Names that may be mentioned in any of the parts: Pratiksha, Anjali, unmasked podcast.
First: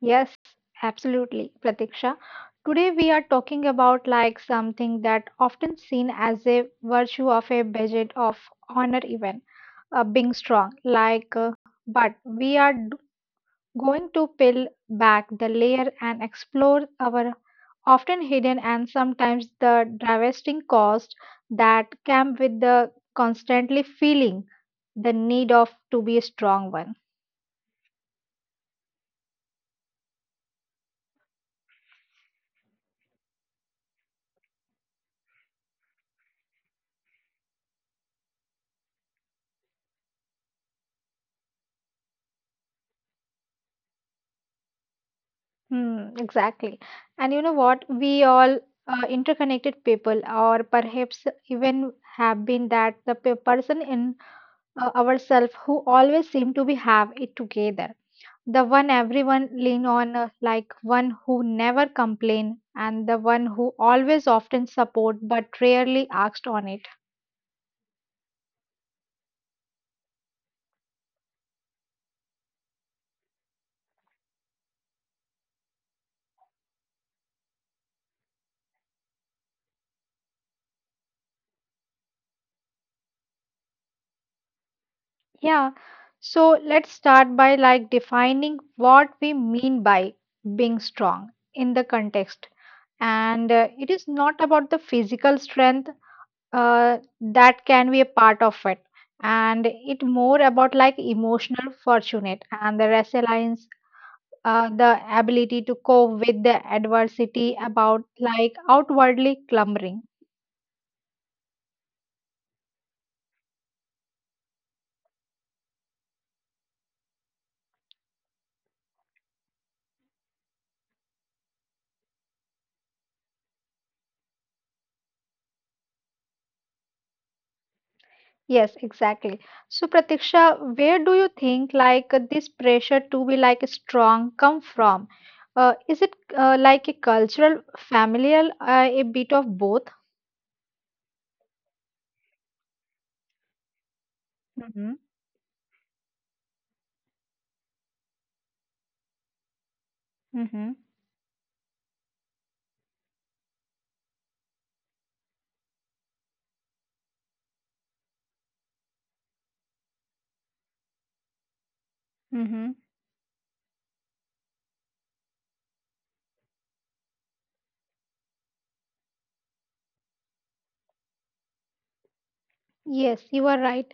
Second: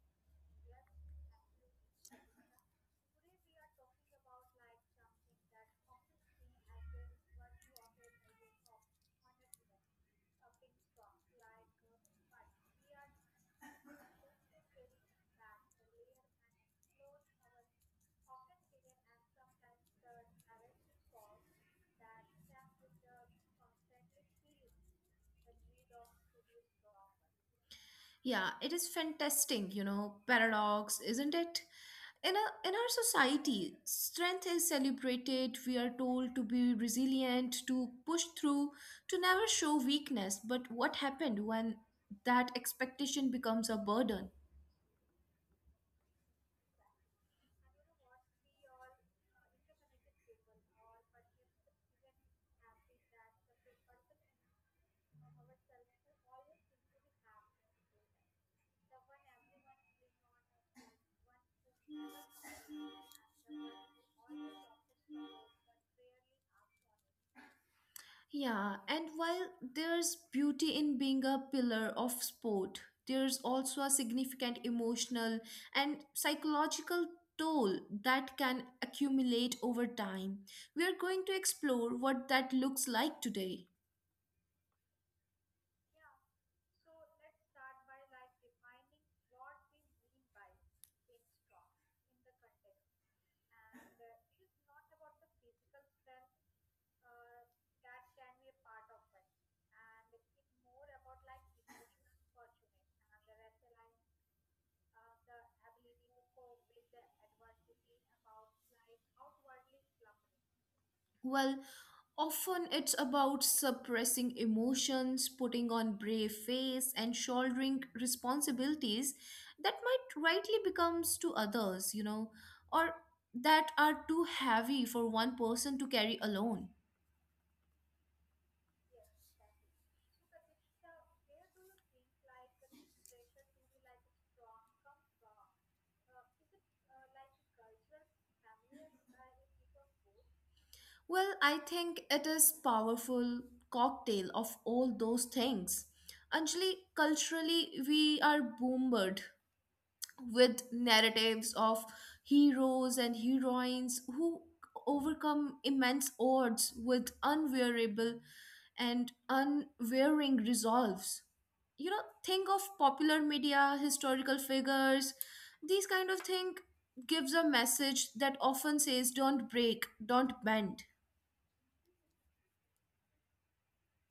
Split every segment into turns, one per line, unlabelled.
Yes, absolutely, Pratiksha. Today we are talking about like something that often seen as a virtue of a budget of honor even, being strong like, but we are going to peel back the layer and explore our often hidden and sometimes the devastating cost that come with the constantly feeling the need of to be a strong one.
Yeah, it is fantastic, paradox, isn't it? In our society, strength is celebrated. We are told to be resilient, to push through, to never show weakness. But what happened when that expectation becomes a burden?
Hmm, exactly. And you know what? We all, interconnected people, or perhaps even have been that the person in, ourselves who always seem to be have it together, the one everyone lean on, like one who never complain and the one who always often support but rarely asked on it.
Yeah, and while there's beauty in being a pillar of sport, there's also a significant emotional and psychological toll that can accumulate over time. We are going to explore what that looks like today.
Yeah, so let's start by like defining what we mean by being strong in the context, and it is not about the physical strength, that can be a part of it, and it more about like emotional fortunate and the resilience, the ability to cope with the adversity about like outwardly clamoring.
Well, often it's about suppressing emotions, putting on brave face, and shouldering responsibilities that might rightly becomes to others, or that are too heavy for one person to carry alone.
Yes, exactly. So Pratiksha, where do you think like this pressure to be like strong come from? Is it like a cultural, familial, a bit of both?
Well, I think it is powerful cocktail of all
Mm-hmm.
those things. Anjali, culturally, we are bombarded with
Mm-hmm.
narratives of heroes and heroines who overcome immense odds with unwearable and unwearing resolves. Think of
Mm-hmm.
popular media, historical figures. These kind of thing gives a message that often says don't break, don't bend.
Yes, you are right.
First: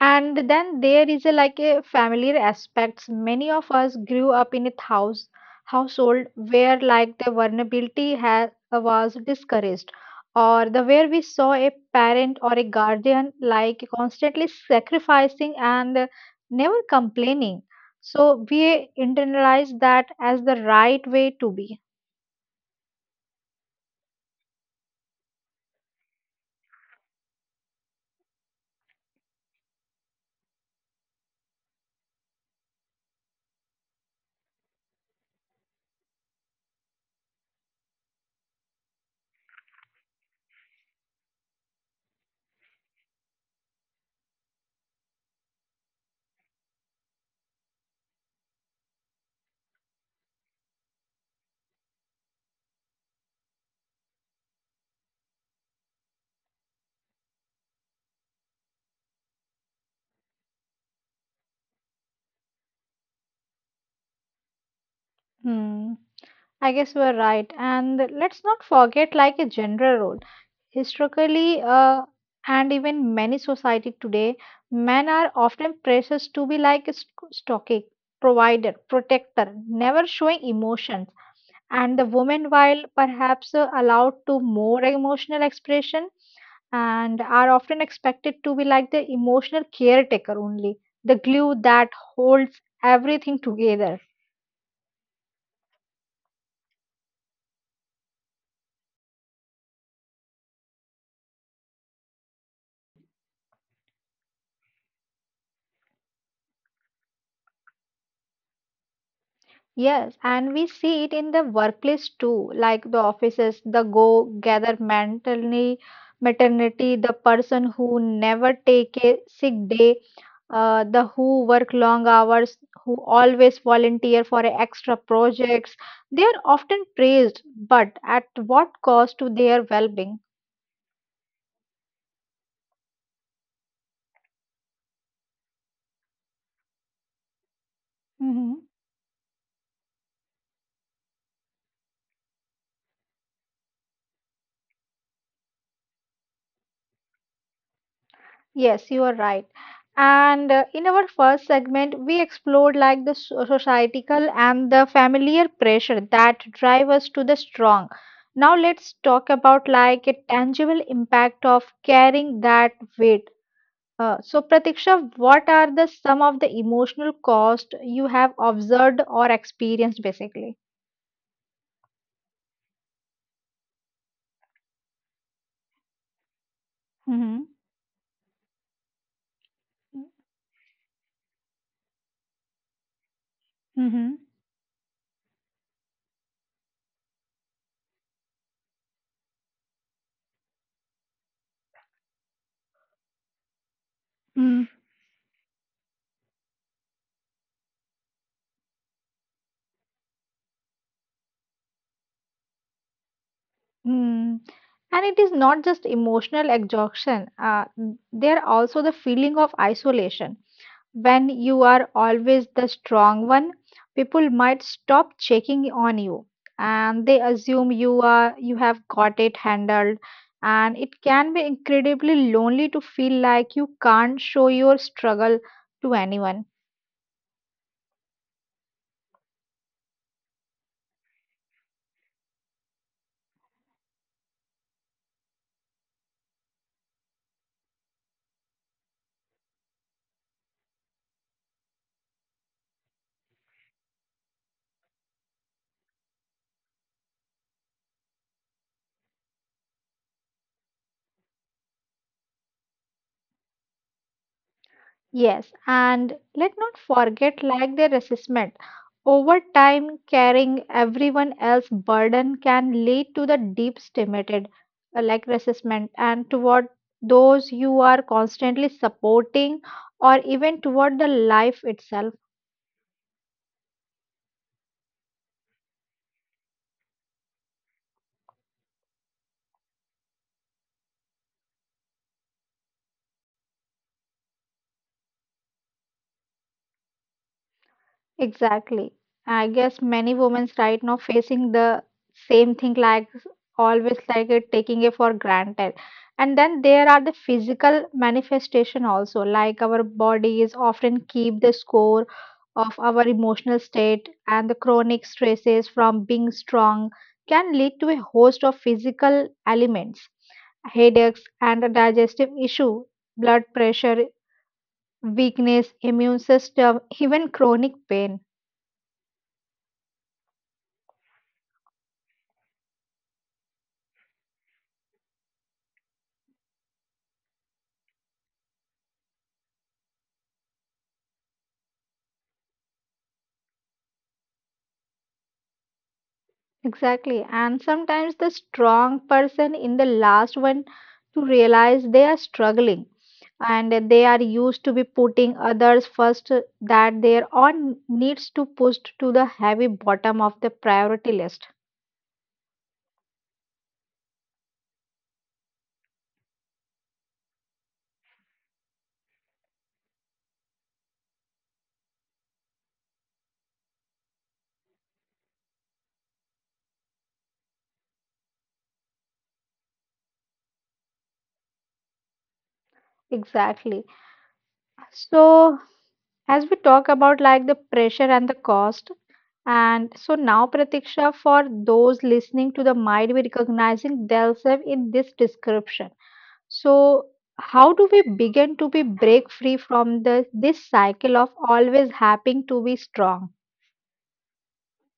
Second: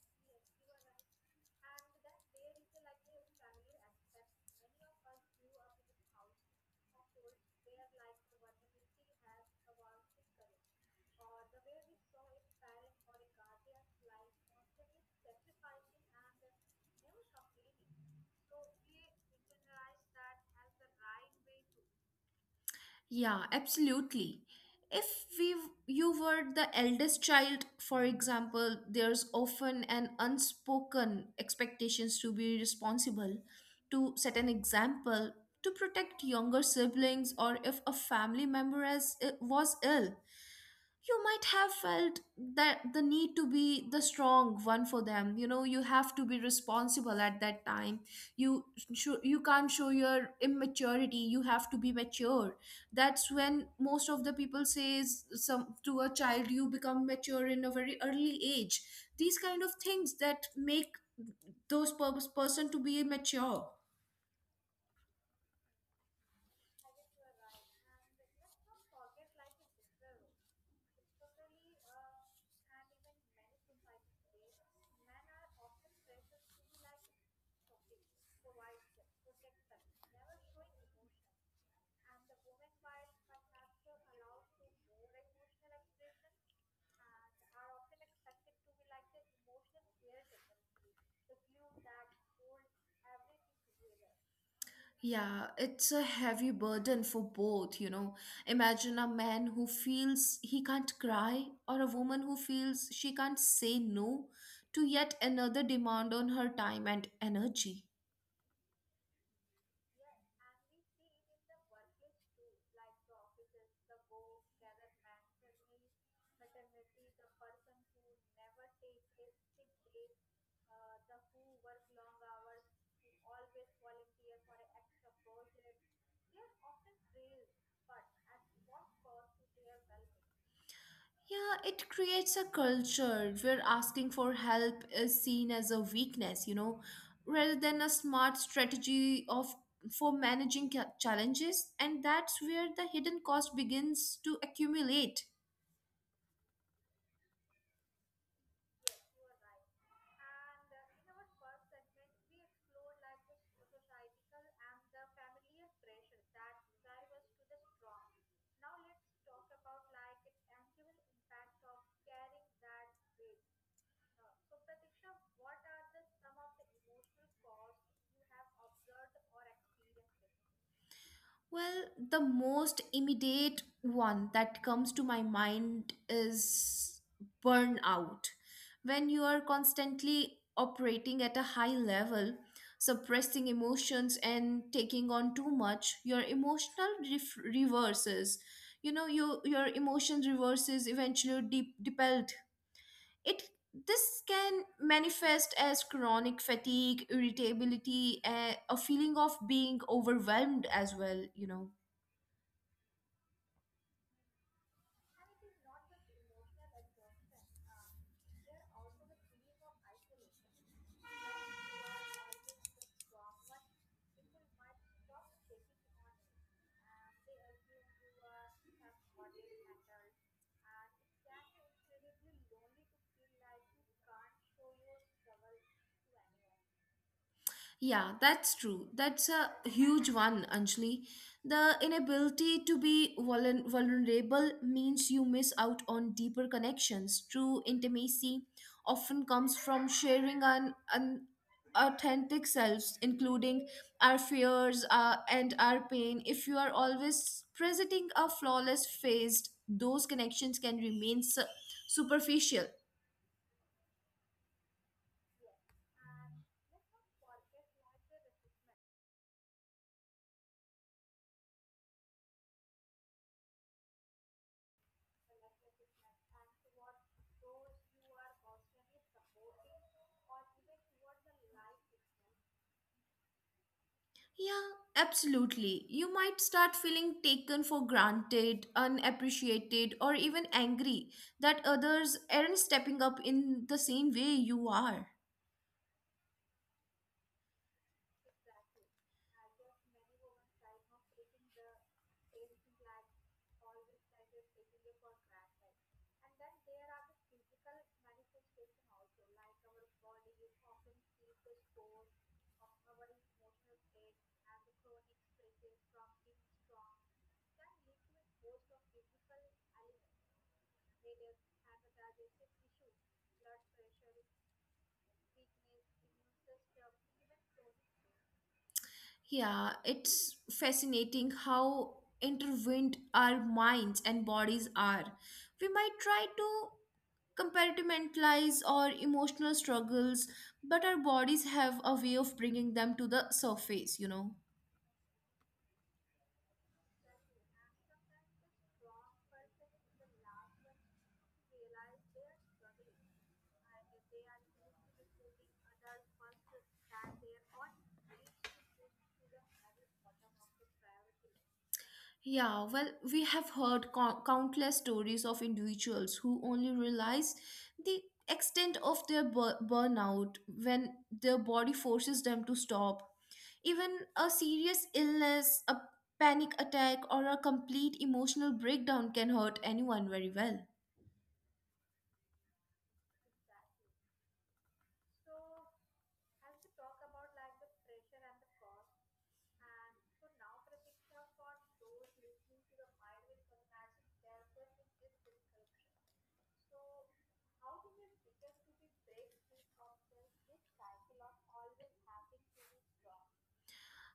And then there is a like a familiar aspects. Many of us grew up in a household where like the vulnerability has was discouraged, or the where we saw a parent or a guardian like constantly sacrificing and, never complaining. So we internalize that as the right way to be.
Yeah, absolutely. If we you were the eldest child, for example, there's often an unspoken expectations to be responsible, to set an example, to protect younger siblings, or if a family member as was ill, you might have felt that the need to be the strong one for them. You have to be responsible at that time. You sh- you can't show your immaturity. You have to be mature. That's when most of the people says some to a child, you become mature in a very early age. These kind of things that make those purpose person to be mature.
Hmm. I guess we're right. And let's not forget like a general role. Historically, and even many society today, men are often praised to be like a stoic, provider, protector, never showing emotions, and the women, while perhaps allowed to more emotional expression, and are often expected to be like the emotional caretaker only, the glue that holds everything together.
Yeah, it's a heavy burden for both. Imagine a man who feels he can't cry, or a woman who feels she can't say no to yet another demand on her time and energy.
Yes, and we see it in the workplace too, like the offices, the go gather maternity, maternity, the person who never take a sick day, the who work long hours, who always volunteer for extra projects. They are often praised, but at what cost to their well-being?
Yeah, it creates a culture where asking for help is seen as a weakness, rather than a
Mm-hmm.
smart strategy of for managing challenges, and that's where the hidden cost begins to accumulate.
Yes, you are right. And in our first segment, we explored like the societal and the familiar pressure that drive us to the strong. Now let's talk about like a tangible impact of carrying that weight. So Pratiksha, what are the some of the emotional cost you have observed or experienced basically?
Well, the most immediate one that comes to my mind
Mm-hmm.
is burnout. When you are constantly operating at a high level, suppressing
Mm-hmm.
emotions and taking on too much, your emotional reverses. Your emotion reverses eventually depelled. It This can manifest as chronic fatigue, irritability, a feeling of being overwhelmed as well.
Mm. And it is not just emotional exhaustion, there also the feeling of isolation. When you are always the strong one, people might stop checking on you and they assume you have got it handled, and it can be incredibly lonely to feel like you can't show your struggle to anyone.
Yeah, that's true. That's a huge one, Anjali. The inability to be vulnerable means you miss out on deeper connections. True intimacy often comes from sharing an authentic selves, including our fears and our pain. If you are always presenting a flawless face, those connections can remain superficial.
Yes, and let not forget like their resistment. Over time, carrying everyone else's burden can lead to the deep stimulated, like resistment and toward those you are constantly supporting or even toward the life itself.
Yeah, absolutely. You might start feeling taken for granted, unappreciated, or even angry that others aren't stepping up in the same way you are.
Exactly. I guess many women right now facing the same thing like always like it taking it for granted. And then there are the physical manifestation also, like our bodies often keep the score of our emotional state and the chronic stresses from being strong can lead to a host of physical ailments, headaches and a digestive issue, blood pressure, weakness, immune system, even chronic pain.
Yeah, it's fascinating how intertwined our minds and bodies are. We might try to compartmentalize our emotional struggles, but our bodies have a way of bringing them to the surface.
Exactly. And sometimes the strong person in the last one to realize they are struggling, and that they are used to be putting others first, that their own needs to push to the heavy bottom of the priority list.
Yeah, well, we have heard countless stories of individuals who only realize the extent of their burnout when their body forces them to stop. Even a serious illness, a panic attack, or a complete emotional breakdown can hurt anyone very well.
Exactly. So as we talk about like the pressure and the cost, and so now Pratiksha, for those listening to the might be recognizing themselves in this description. So, how do we begin to be break free from the this cycle of always having to be strong?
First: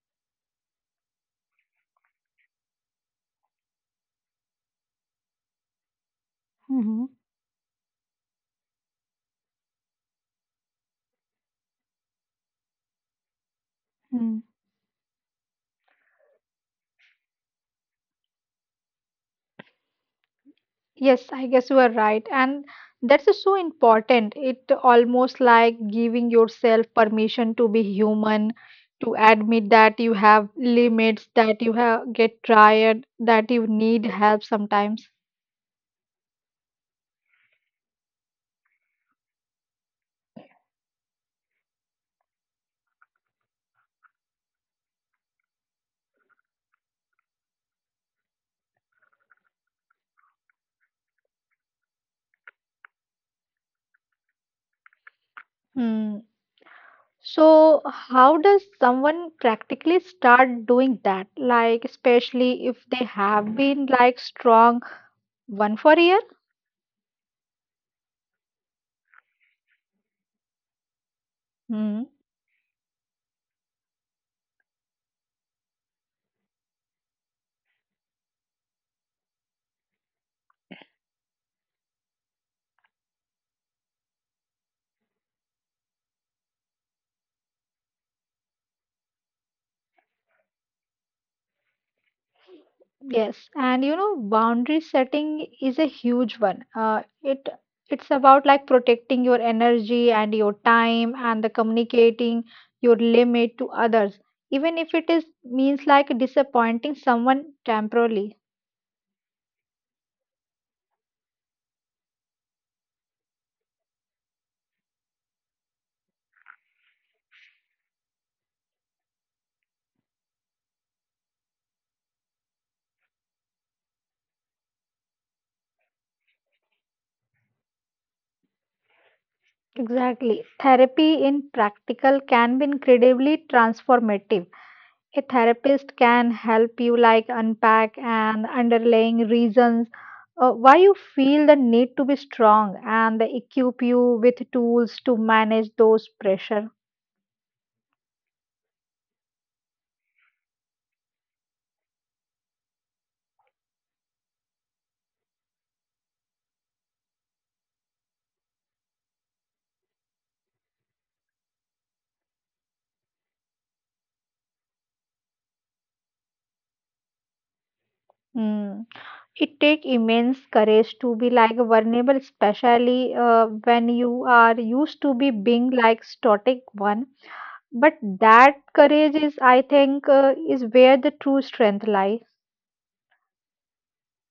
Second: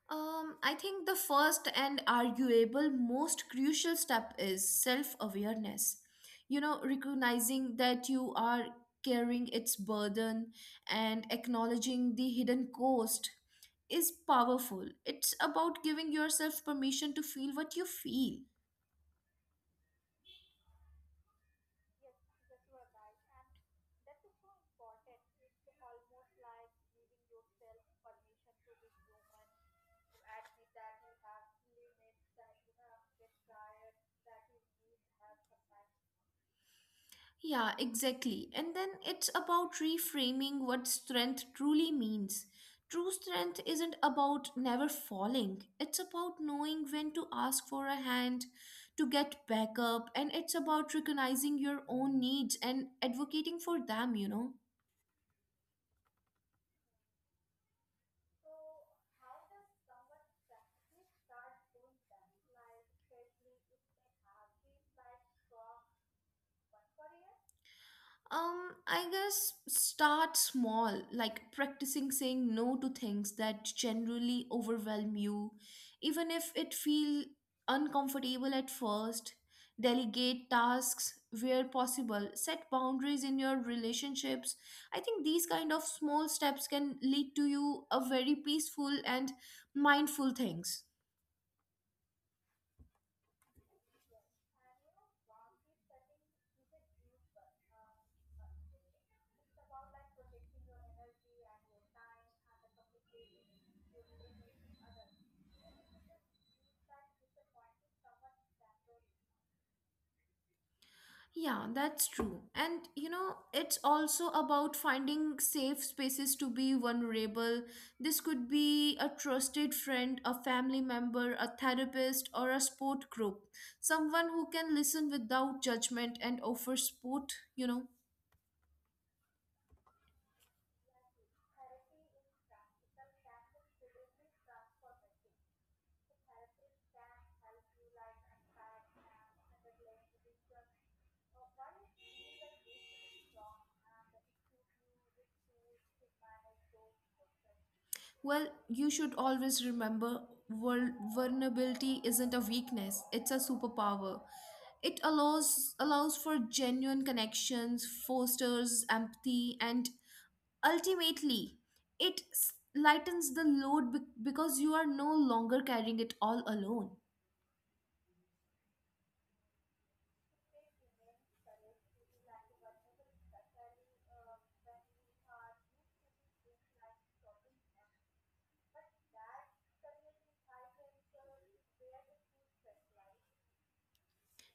I think the first and arguable most crucial step is self awareness. You know,
Mm-hmm.
recognizing that you are carrying its burden and acknowledging the hidden cost is
Mm.
powerful. It's about giving yourself permission to feel what you feel.
Yes, I guess you are right, and that's just so important. It almost like giving yourself permission to be human, to admit that you have limits, that you have get tired, that you need help sometimes.
Yeah, exactly. And then it's about reframing what strength truly means. True strength isn't about never falling, it's about knowing when to ask for a hand, to get back up, and it's about recognizing your own needs and advocating for them.
Hmm. So, how does someone practically start doing that? Like, especially if they have been like strong one for a year?
I guess start small, like practicing
Hmm.
saying no to things that generally overwhelm you, even if it feel uncomfortable at first. Delegate tasks where possible, set boundaries in your relationships. I think these kind of small steps can lead to you a very peaceful and mindful things.
Yes, and you know, boundary setting is a huge one. It's about like protecting your energy and your time and the communicating your limit to others, even if it is means like disappointing someone temporarily.
Yeah, that's true. And it's also about finding safe spaces to be vulnerable. This could be a trusted friend, a family member, a therapist, or a sport group. Someone who can listen without judgment and offer support.
Exactly. Therapy in practical can be incredibly transformative. A therapist can help you like unpack and underlying reasons, why you feel the need to be strong and they equip you with tools to manage those pressure.
Well, you should always remember vulnerability isn't a weakness, it's a superpower. It allows for genuine connections, fosters empathy, and ultimately, it lightens the load because you are no longer carrying it all alone.
Hmm. It takes immense courage to be like vulnerable, especially when you are used to be being like static one. But that courage is, I think, is where the true strength lies.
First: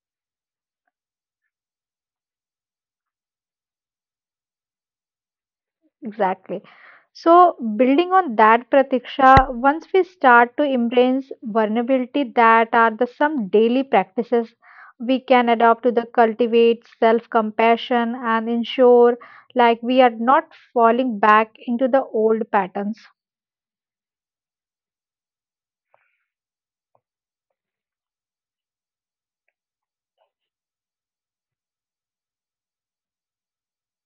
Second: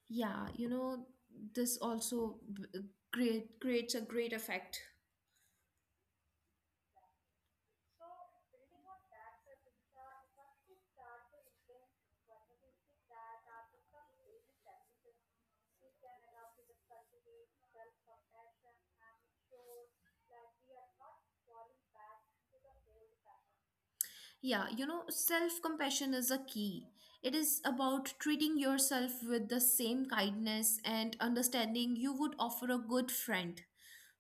Yeah, this also creates a great effect.
Exactly. So, building on that, Pratiksha, once we start to embrace vulnerability, that are the some daily practices we can adopt to the cultivate self-compassion and ensure like we are not falling back into the old patterns.
Yeah, self compassion is a key. It is about treating yourself with the same kindness and understanding you would offer a good friend.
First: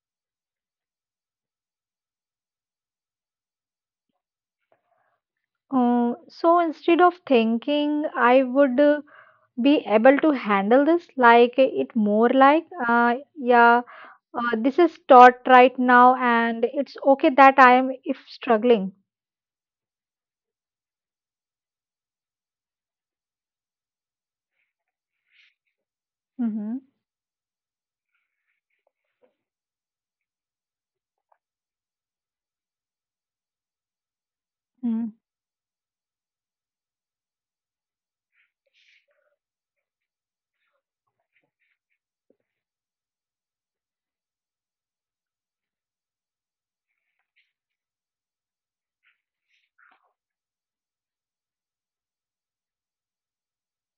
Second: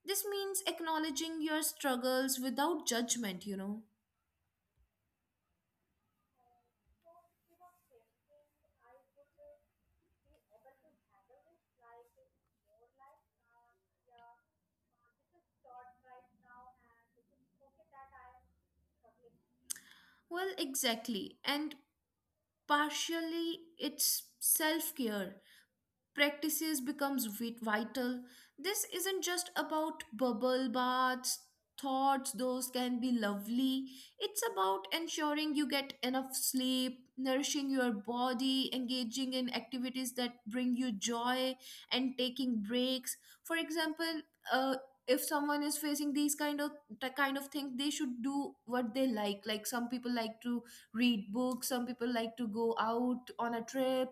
This means acknowledging your struggles without judgment.
So instead of thinking, I would be able to handle this, like it more like, yeah, this is taught right now and it's okay that I am if struggling.
Well, exactly. And partially it's self care
Mm-hmm.
practices becomes vital. This isn't just about bubble baths thoughts, those can be lovely. It's about
Mm.
ensuring you get enough sleep, nourishing your body, engaging in activities that bring you joy, and taking breaks. For example, uh, if someone is facing the kind of thing, they should do what they like some people like to read books, some people like to go out on a trip,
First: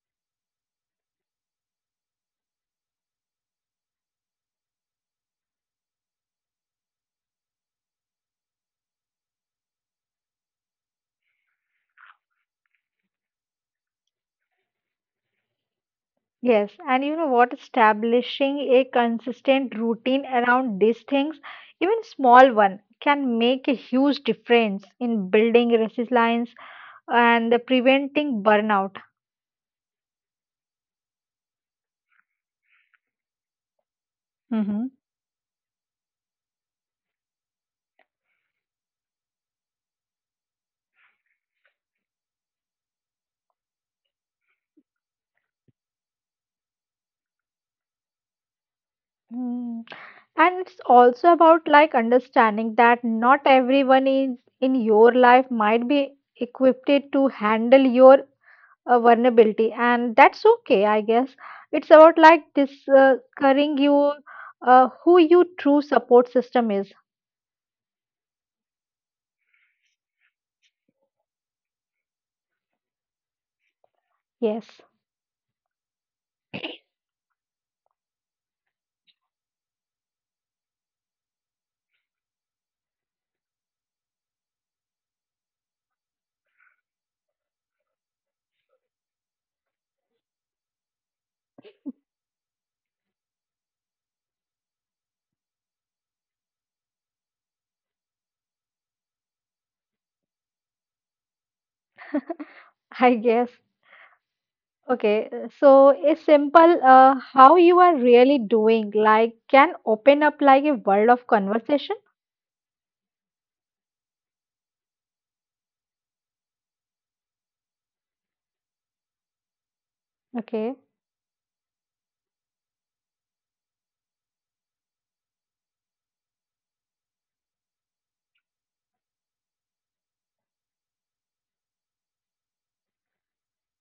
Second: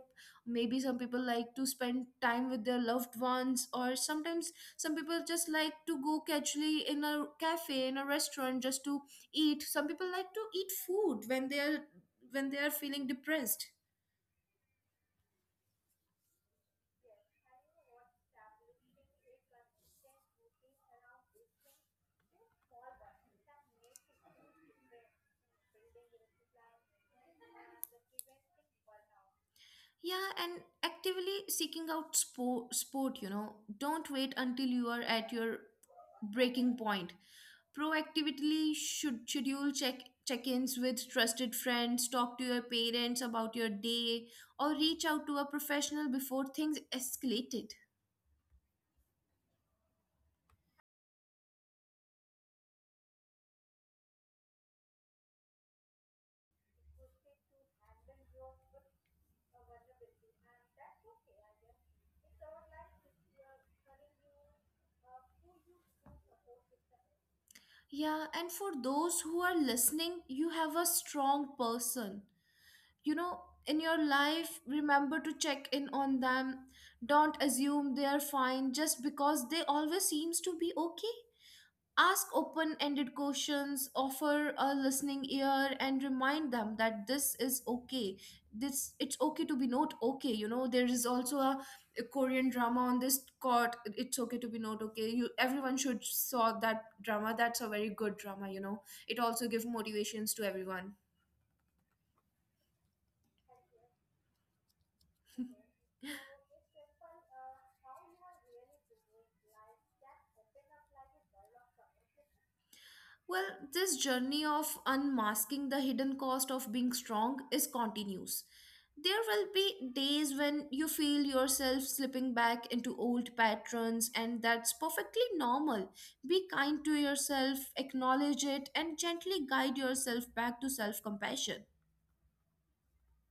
maybe some people like to spend time with their loved ones, or sometimes some people just like to go casually in a cafe in a restaurant just to eat. Some people like to eat food when they are feeling depressed.
Yes, and you know what? Establishing a consistent routine around these things, even small one, can make a huge difference in building resilience and preventing burnout.
Yeah, and actively seeking out sport, don't wait until
Mm-hmm.
you are at your breaking point. Proactively should schedule check-ins with trusted friends, talk to your parents about your day, or reach out to a professional before things escalated.
Mm. And it's also about like understanding that not everyone is in your life might be equipped to handle your a vulnerability, and that's okay, I guess. It's about like discovering you, who your true support system is.
Yeah, and for those who are listening, you have a strong person you know in your life.
Yes.
Remember to check in on them. Don't assume they are fine just because they always seems to be okay. Ask open ended questions, offer a listening ear, and remind them that this is okay. This it's okay to be not okay. There is also a Korean drama on this court. It's okay to be not okay. You everyone should saw that drama. That's a very good drama. It also give motivations to everyone.
I guess, okay, so a simple, how you are really doing like can open up like a world of conversation.
Well, this journey of unmasking the hidden cost of being strong is continuous. There will be days
Okay.
when you feel yourself slipping back into old patterns, and that's perfectly normal. Be kind to yourself, acknowledge it, and gently guide yourself back to self compassion.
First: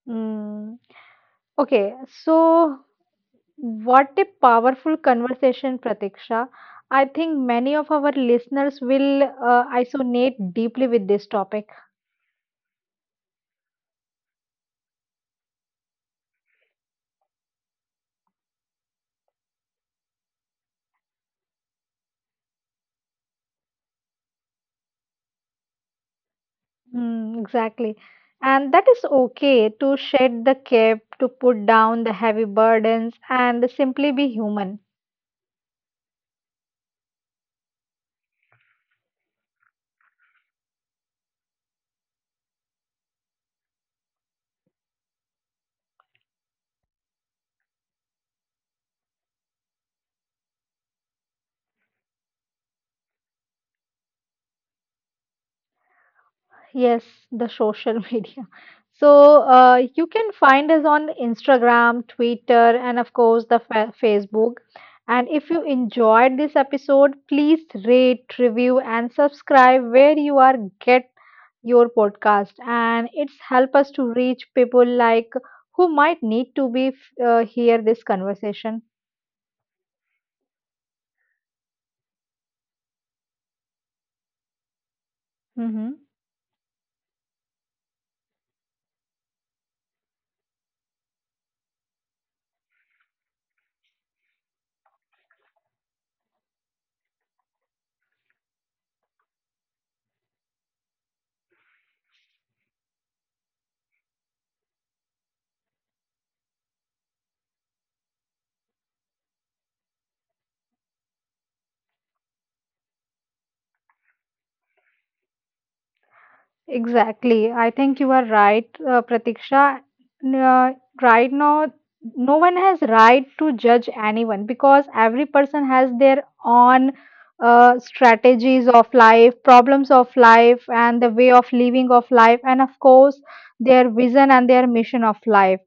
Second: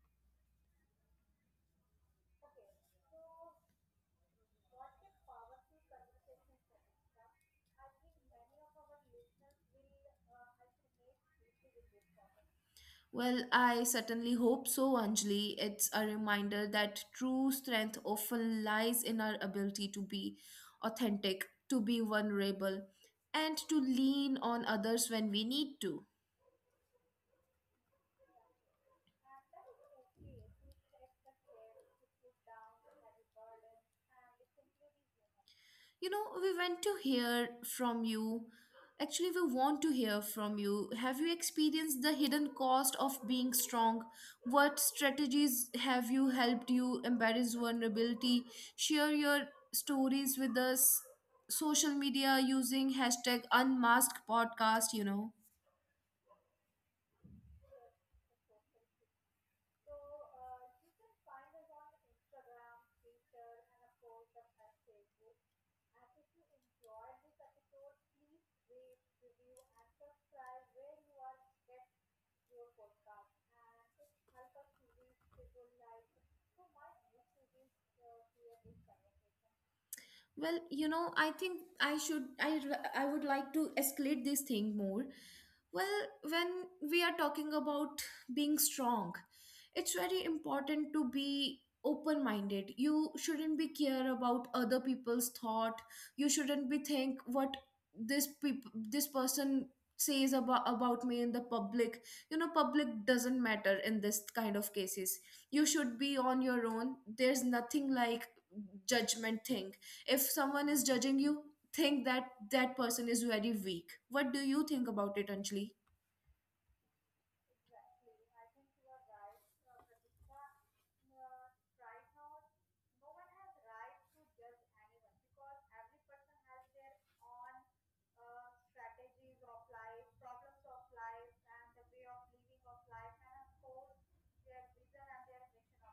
Mm. Okay. So what a powerful conversation, Pratiksha. I think many of our listeners will, resonate deeply with this topic.
Well, I certainly hope so, Anjali. It's a reminder that true strength often lies in our ability to be authentic, to be vulnerable, and to lean on others when we need to.
Mm, exactly. And that is okay to shed the cape, to put down the heavy burdens, and simply be human.
We want to hear from you. Actually, we want to hear from you. Have you experienced the hidden cost of being strong? What strategies have you helped you embrace vulnerability? Share your stories with us social media using hashtag unmasked podcast.
Yes, the social media. So you can find us on Instagram, Twitter, and of course the Facebook. And if you enjoyed this episode, please rate, review, and subscribe where you are get your podcast. And it's help us to reach people like who might need to be hear this conversation.
Well, I think I should I r- I would like to escalate this thing more. Well,
Hmm.
when we are talking about being strong, it's very important to be open-minded. You shouldn't be care about other people's thought. You shouldn't be think what this person says about me in the public. Public doesn't matter in this kind of cases. You should be on your own. There's nothing like judgment thing if someone is judging you, think that that person is very weak. What do you think about it, Anjali?
Exactly. I think you are right, Pratiksha. N- Uh, right now, no one has right to judge anyone because every person has their own, strategies of life, problems of life, and the way of living of life, and of course, their vision and their mission of life.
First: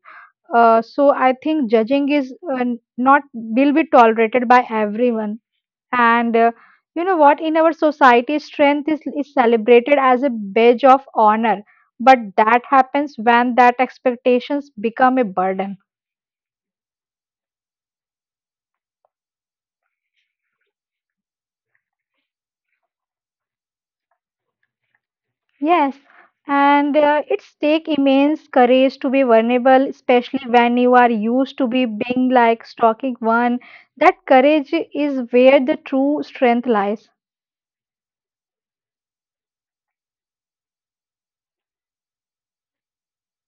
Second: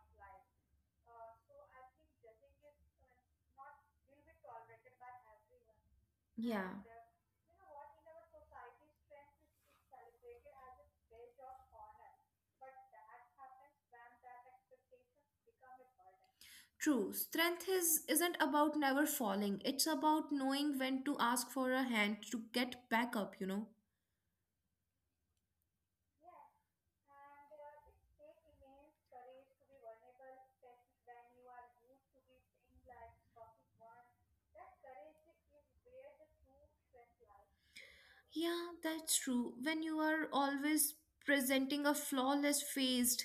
So I think judging is, not will be tolerated by everyone. And
Yeah.
you know what? In our society, strength is celebrated as a badge of honor. But that happens when that expectations become a burden.
True, strength is isn't about never falling. It's about knowing when to ask for a hand to get back up.
Yes. And it's take immense courage to be vulnerable, especially when you are used to be being like stalking one. That courage is where the true strength lies.
Yeah, that's true. When you are always presenting a flawless face,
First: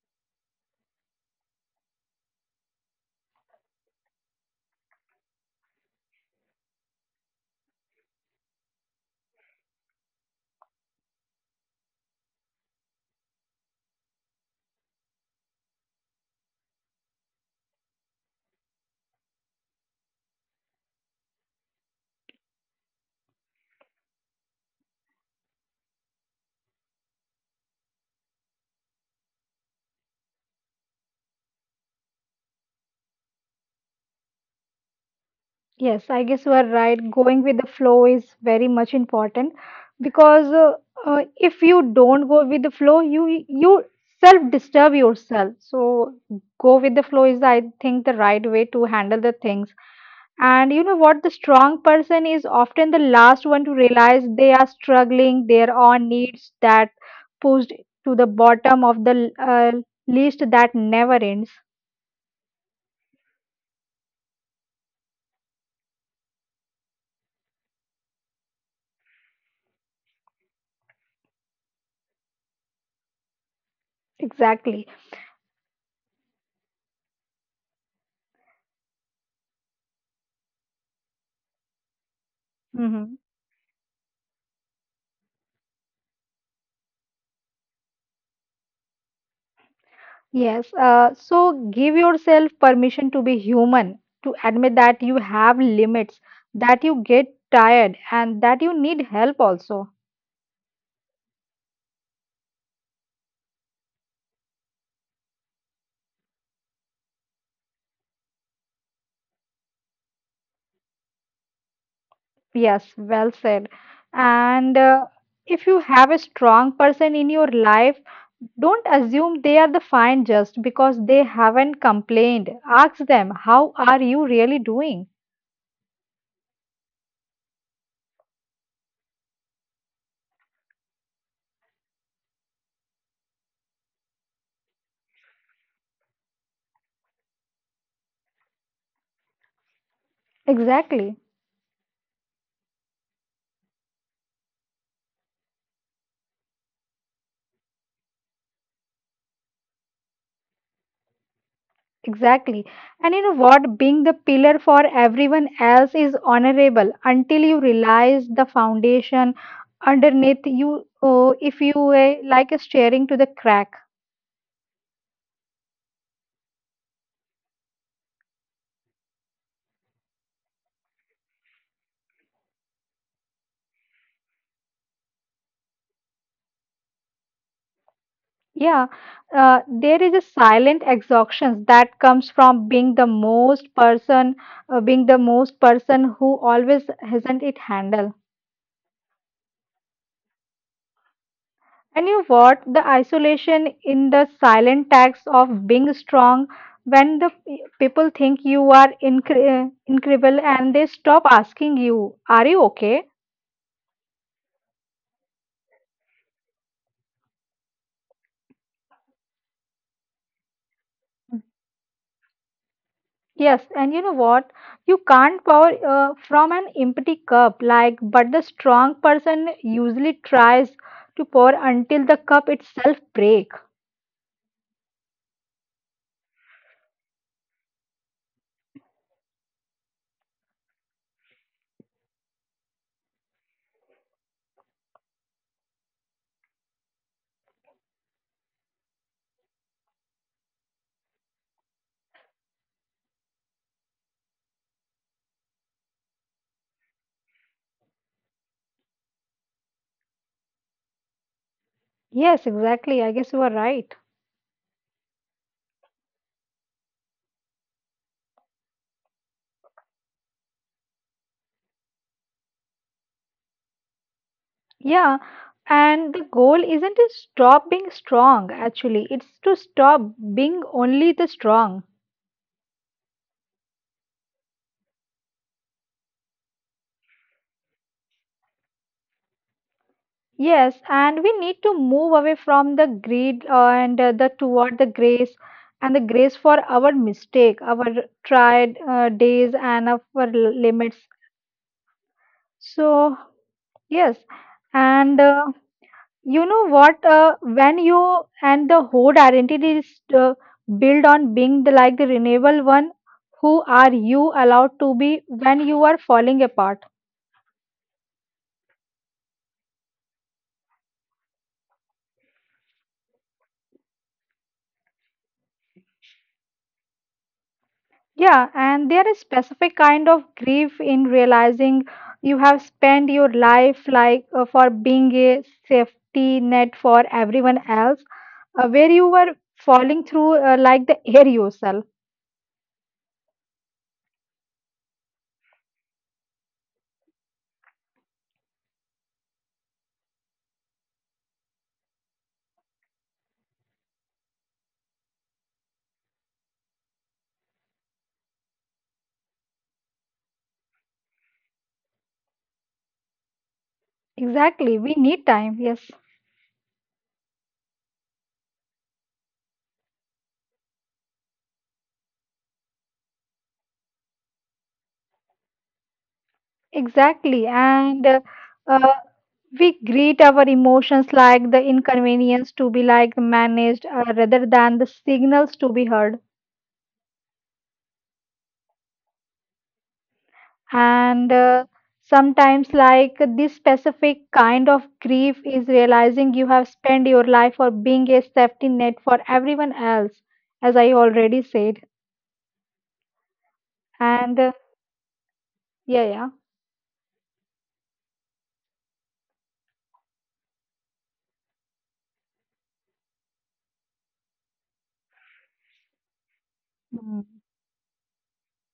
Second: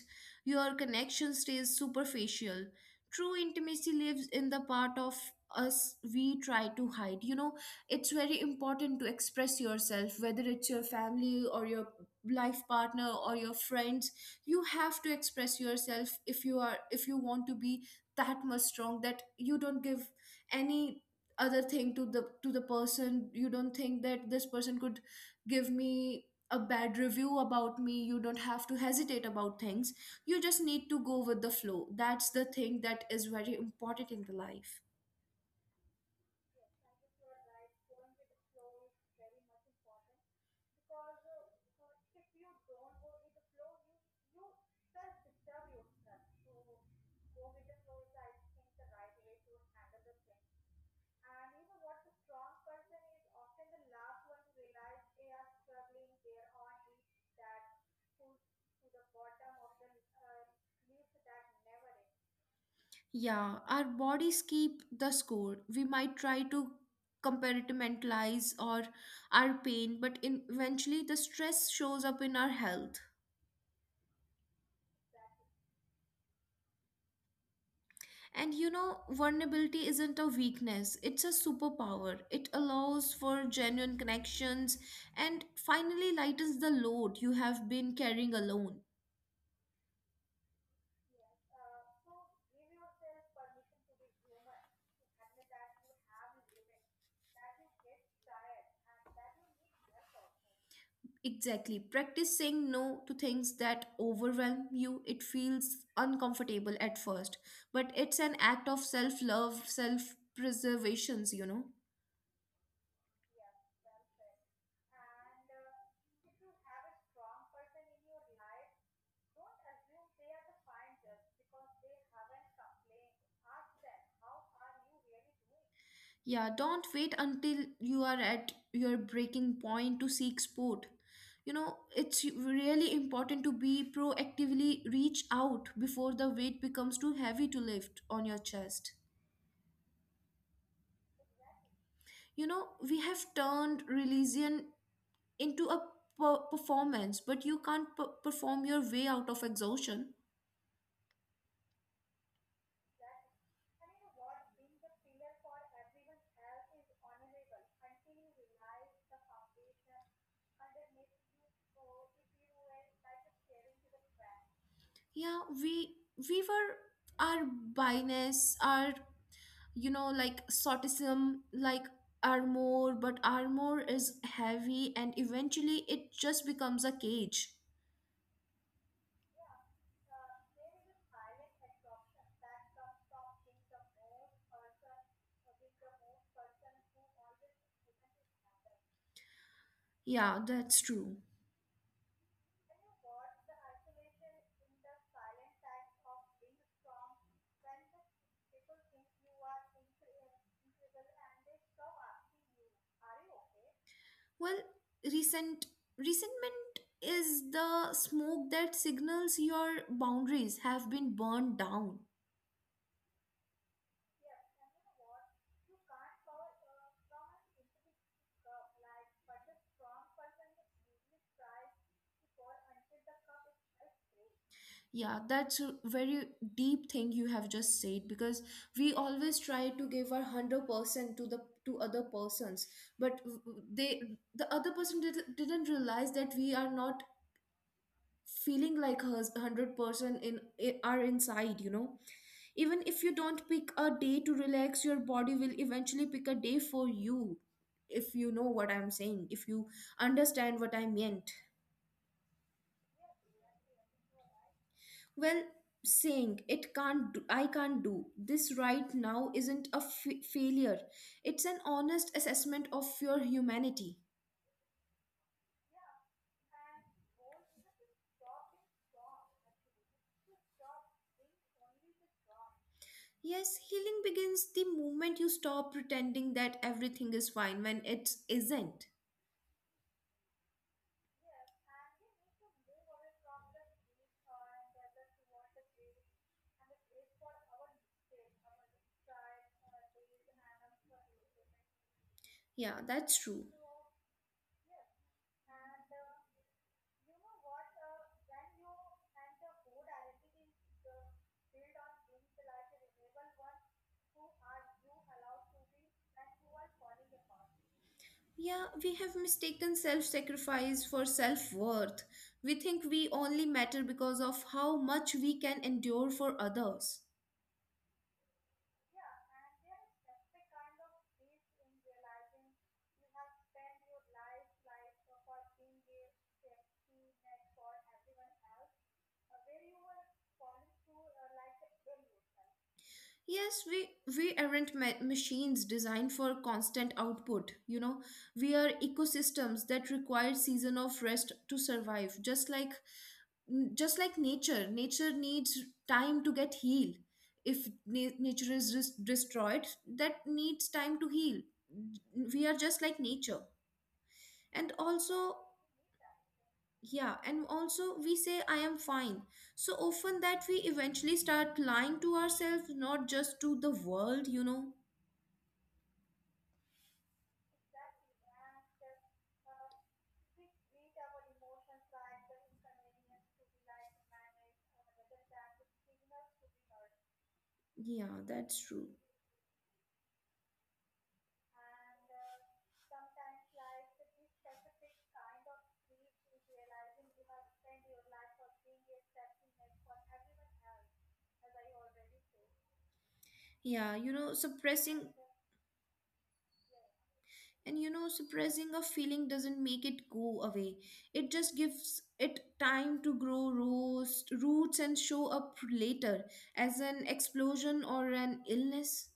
your connection stays superficial. True intimacy lives in the part of us we try to hide. It's very important to express yourself, whether it's your family or your life partner or your friends. You have to express yourself if you want to be that much strong that you don't give any other thing to the person. You don't think that this person could give me a bad review about me. You don't have to hesitate about things. You just need to go with the flow. That's the thing that is very important in the life.
Yes, I guess you are right. Going with the flow is very much important because, if you don't go with the flow, you self disturb yourself. So go with the flow is, I think, the right way to handle the things. And you know what? The strong person is often the last one to realize they are struggling. Their own needs that pushed to the bottom of the, list that never ends.
Yeah, our bodies keep the score. We might try to compartmentalize or our pain, but eventually the stress shows up in our health.
Exactly.
And vulnerability isn't a weakness, it's a superpower. It allows
Mm-hmm.
for genuine connections and finally lightens the load you have been carrying alone.
Yes, so give yourself permission to be human, to admit that you have limits, that you get tired, and that you need help also.
Exactly. Practice saying no to things that overwhelm you. It feels uncomfortable at first, but it's an act of self love, self preservations, you know.
Yes, well said. And if you have a strong person in your life, don't assume they are the fine just because they haven't complained. Ask them, how are you really doing?
Yeah, don't wait until you are at your breaking point to seek support. You know, it's really important to be proactively reach out before the weight becomes too heavy to lift on your chest.
Exactly.
You know, we have turned religion into a performance, but you can't perform your way out of exhaustion.
Exactly. And you know what? Being the pillar for everyone else is honorable until you realize the foundation underneath you. Oh, if you were like a staring to the crack.
Yeah, we were our bias, our you know like sortism like armor, but armor is heavy and eventually it just becomes a cage.
Yeah. There is a silent exhaustion that comes from being the most person, being the most person who always hasn't it handled.
Yeah, that's true.
And you what? The isolation in the silent tax of being strong when the people think you are incredible and they stop asking you, are you okay?
Well, resent resentment is the smoke that signals your boundaries have been burned down.
Yes, and you know what? You can't pour from an empty cup, like, but the strong person usually tries to pour until the cup itself break.
Yeah, that's a very deep thing you have just said, because we always try to give our 100% to the to other persons, but they the other person didn't realize that we are not feeling like hers 100% in are inside, you know. Even if you don't pick a day to relax, your body will eventually pick a day for you, if you know what I'm saying, if you understand what I meant.
Yes, exactly. I guess you are right.
Well, saying it can't do, I can't do this right now isn't a failure, it's an honest assessment of your humanity.
Yeah, and the goal isn't to stop being strong, actually, it's to stop being only the strong.
Yes, healing begins the moment you stop pretending that everything is fine when it isn't.
Yes, and we need to move away from the greed and the toward the grace and the grace for our mistake, our tried days, and our limits.
Yeah, that's
So,
true.
yes, and You know what? When you and the whole identity is uh, built on being the, like the renewable one, who are you allowed to be when you are falling apart?
Yeah, we have mistaken self sacrifice for self worth. We think we only matter because of how much we can endure for others.
Yeah, and there is specific kind of grief in realizing you have spent your life like for being a safety net for everyone else, where you were falling through like the air yourself.
Yes, we aren't machines designed for constant output. You know, we are ecosystems that require season of rest to survive. Just like nature, nature needs time to get healed. If nature is destroyed, that needs time to heal. We are just like nature. And
Exactly, we
also,
need time. Yes,
yeah, and also we say I am fine so often that we eventually start lying to ourselves, not just to the world, you know.
exactly, and. Uh, We greet our emotions like the inconvenience to be like managed rather than the signals to be heard.
Yeah, that's true.
And sometimes, like this specific kind of grief is realizing you have spent your life for being a safety net for everyone else, as I already said.
Yeah you know
And
suppressing
yeah, yeah.
And you know, suppressing a feeling doesn't make it go away, it just gives it time to grow roots and show up later as an
Mm.
explosion or an illness.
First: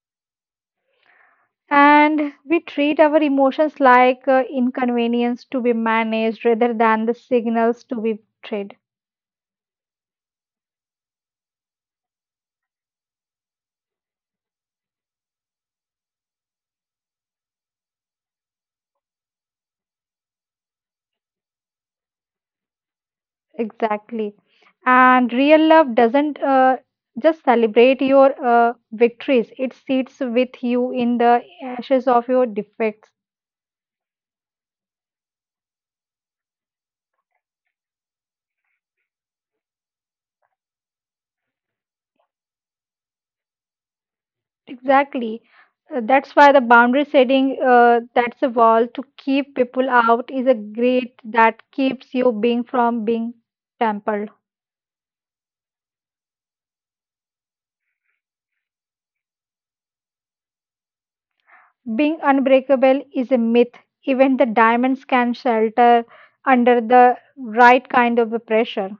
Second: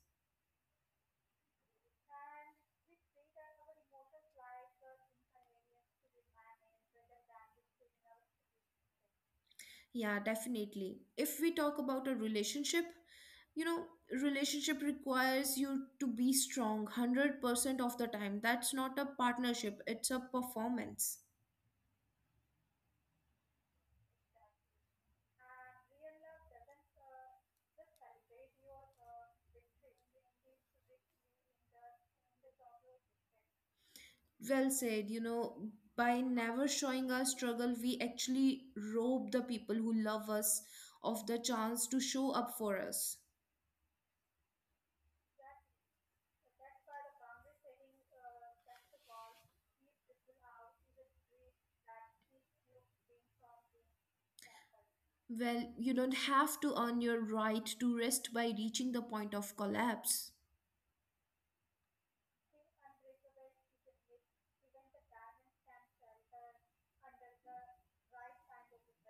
And we treat our emotions like inconvenience to be managed rather than the signals to be treated.
Yeah, definitely. If we talk about a relationship, you know, relationship requires you to be strong 100% of the time. That's not a partnership, it's a performance.
Exactly. And real love doesn't just celebrate your victories, it sits with you in the ashes of your defects.
Well said, you know, by never showing our struggle, we actually rob the people who love us of the chance to show up for us.
Exactly. That's why the boundary setting, that's a wall to keep people out, is a gate that keeps you being from being tampered.
Well, you don't have to earn your right to rest by reaching the point of collapse.
Being unbreakable is a myth. Even the diamonds can shelter under the right kind of a pressure.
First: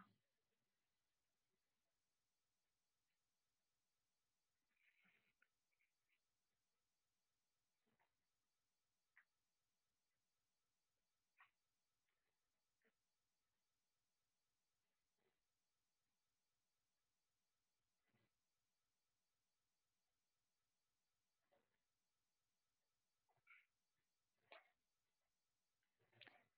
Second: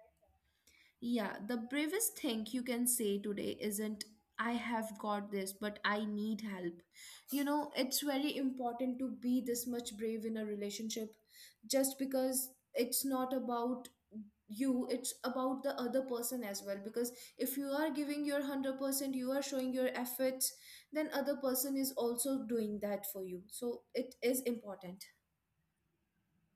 Yeah, the bravest thing you can say today isn't, I have got this, but I need help. You know, it's very important to be this much brave in a relationship, just because it's not about you, it's about the other person as well. Because if you are giving your 100%, you are showing your efforts, then other person is also doing that for you. So it is important.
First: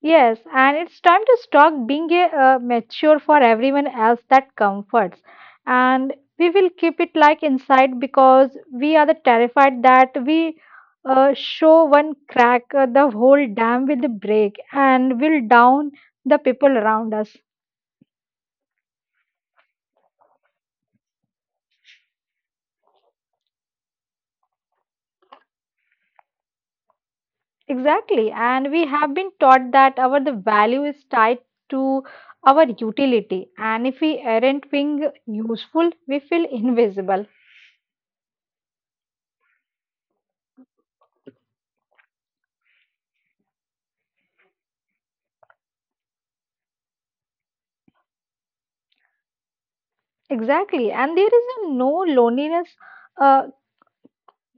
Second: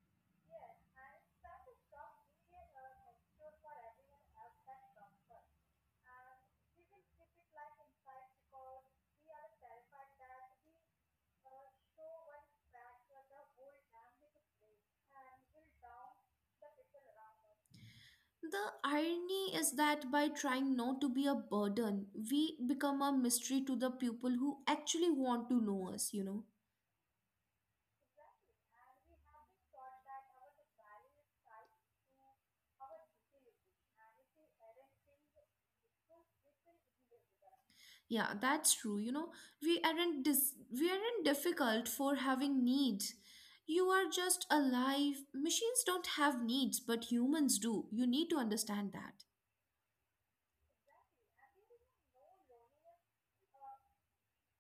Yes, and it's time to stop being a, mature for everyone else that comforts. And we will keep it like inside because we are the terrified that we show one crack, the whole dam will break and will down the people around us.
The irony is that by trying not to be a burden, we become a mystery to the people who actually want to know us, you know.
Exactly. And we have been taught that our the value is tied to our utility. And if we aren't being useful, we feel invisible.
Yeah, that's true. You know, we aren't we aren't difficult for having needs. You are just alive. Machines don't have needs, but humans do. You need to understand that.
Exactly, and there is a no loneliness, uh,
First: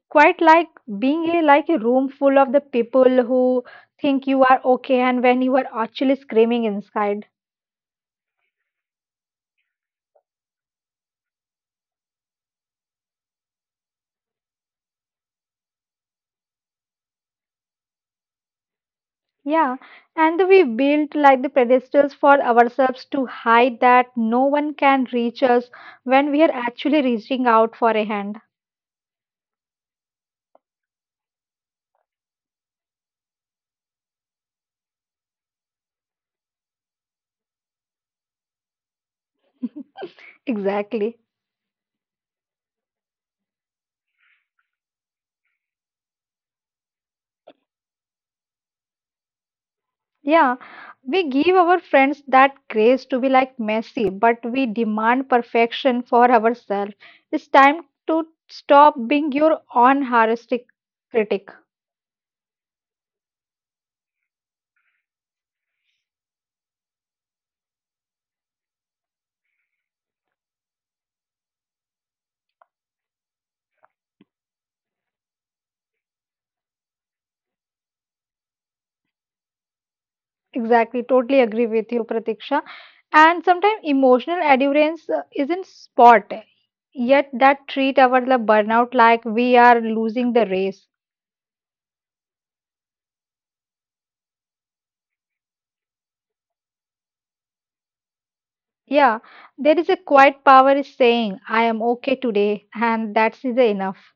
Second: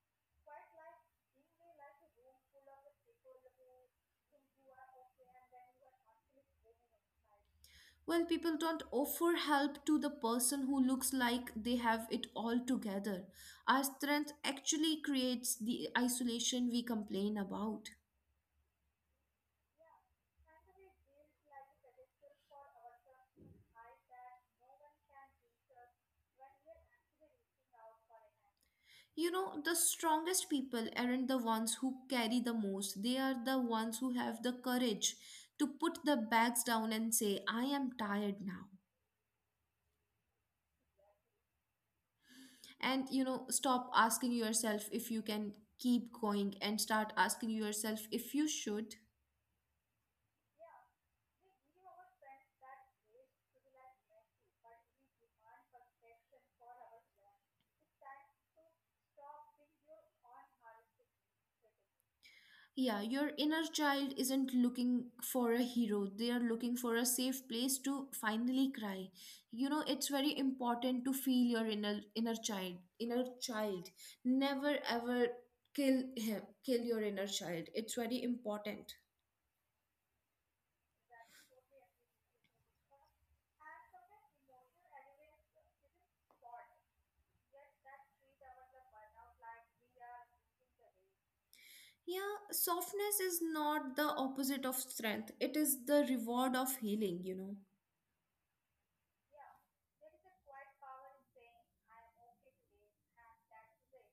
quite like being a like a room full of the people who think you are okay, and when you are actually screaming inside.
Well, people don't offer help to the person who looks like they have it all together. Our strength actually creates the isolation we complain about.
Yeah, and we built like the pedestals for ourselves to hide that no one can reach us when we are actually reaching out for a hand.
You know, the strongest people aren't the ones who carry the most, they are the ones who have the courage to put the bags down and say I am tired now.
Exactly.
And you know, stop asking yourself if you can keep going and start asking yourself if you should.
Yeah, we give our friends that grace to be like messy, but we demand perfection for ourselves. It's time to stop being your own heuristic critic.
Yeah, your inner child isn't looking for a hero. They are looking for a safe place to finally cry. You know, it's very important to feel your inner child. Inner child. Never ever kill him. Kill your inner child. It's very important.
Exactly, totally agree with you, Pratiksha. And sometimes emotional endurance isn't spot, yet that treat our the burnout like we are losing the race.
Yeah, softness is not the opposite of strength. It is the reward of healing, you know.
Yeah, there is a quiet power is saying, I am okay today, and that's is enough.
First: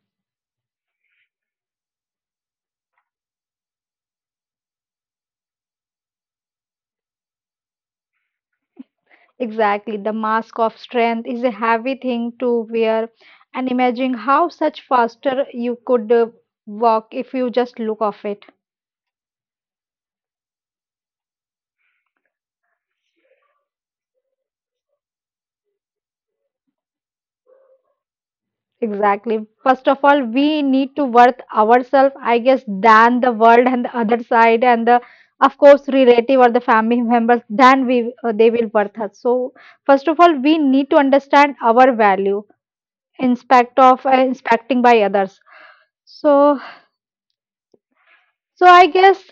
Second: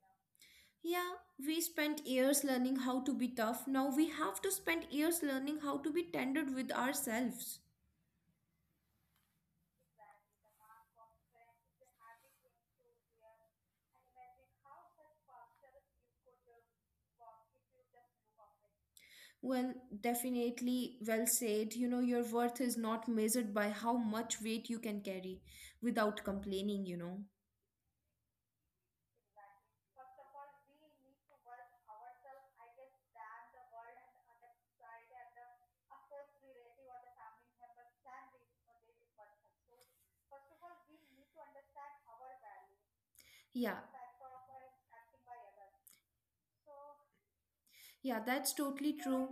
Yeah, we spent years learning how to be tough. Now we have to spend years learning how to be tender with ourselves.
Exactly. The mask of strength is a heavy thing to wear, and imagine how such faster you could walk if you just look of it.
Well, definitely well said. You know, your worth is not measured by how much weight you can carry without complaining, you know.
Exactly. First of all, we need to worth ourselves, I guess, than the world and the other side, and the of course relative or the family members. Then we they will worth us. So first of all, we need to understand our value,
Yeah,
inspect of inspecting by others. So
yeah, that's
so I
totally
guess
true.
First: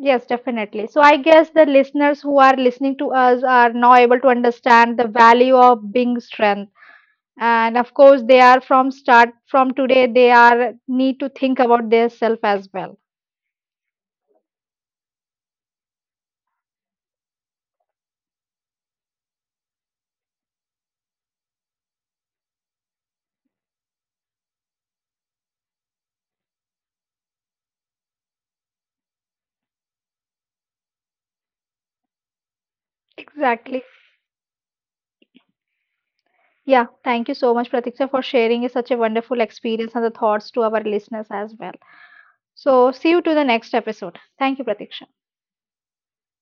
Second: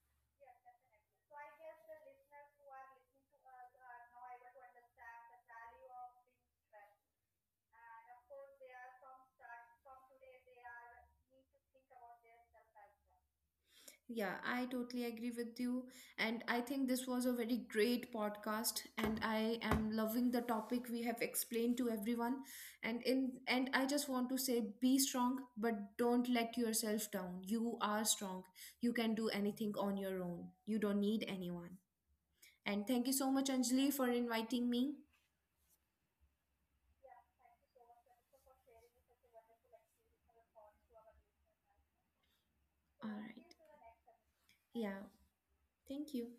yes, definitely. So I guess the listeners who are listening to us are now able to understand the value of being strength. And of course, they are from start from today, they are need to think about their self as well.
Yeah, I totally agree with you. And I think this was a very great podcast and I am loving the topic we have explained to everyone. And in and I just want to say be strong, but don't let yourself down. You are strong. You can do anything on your own. You don't need anyone. And thank you so much,
Exactly.
Anjali, for inviting me.
Yeah, thank you so much, Pratiksha, for sharing such a wonderful experience and the thoughts to our listeners as well. So see
All
you to
right.
the next episode. Thank you,
Yeah.
Pratiksha.
Thank you.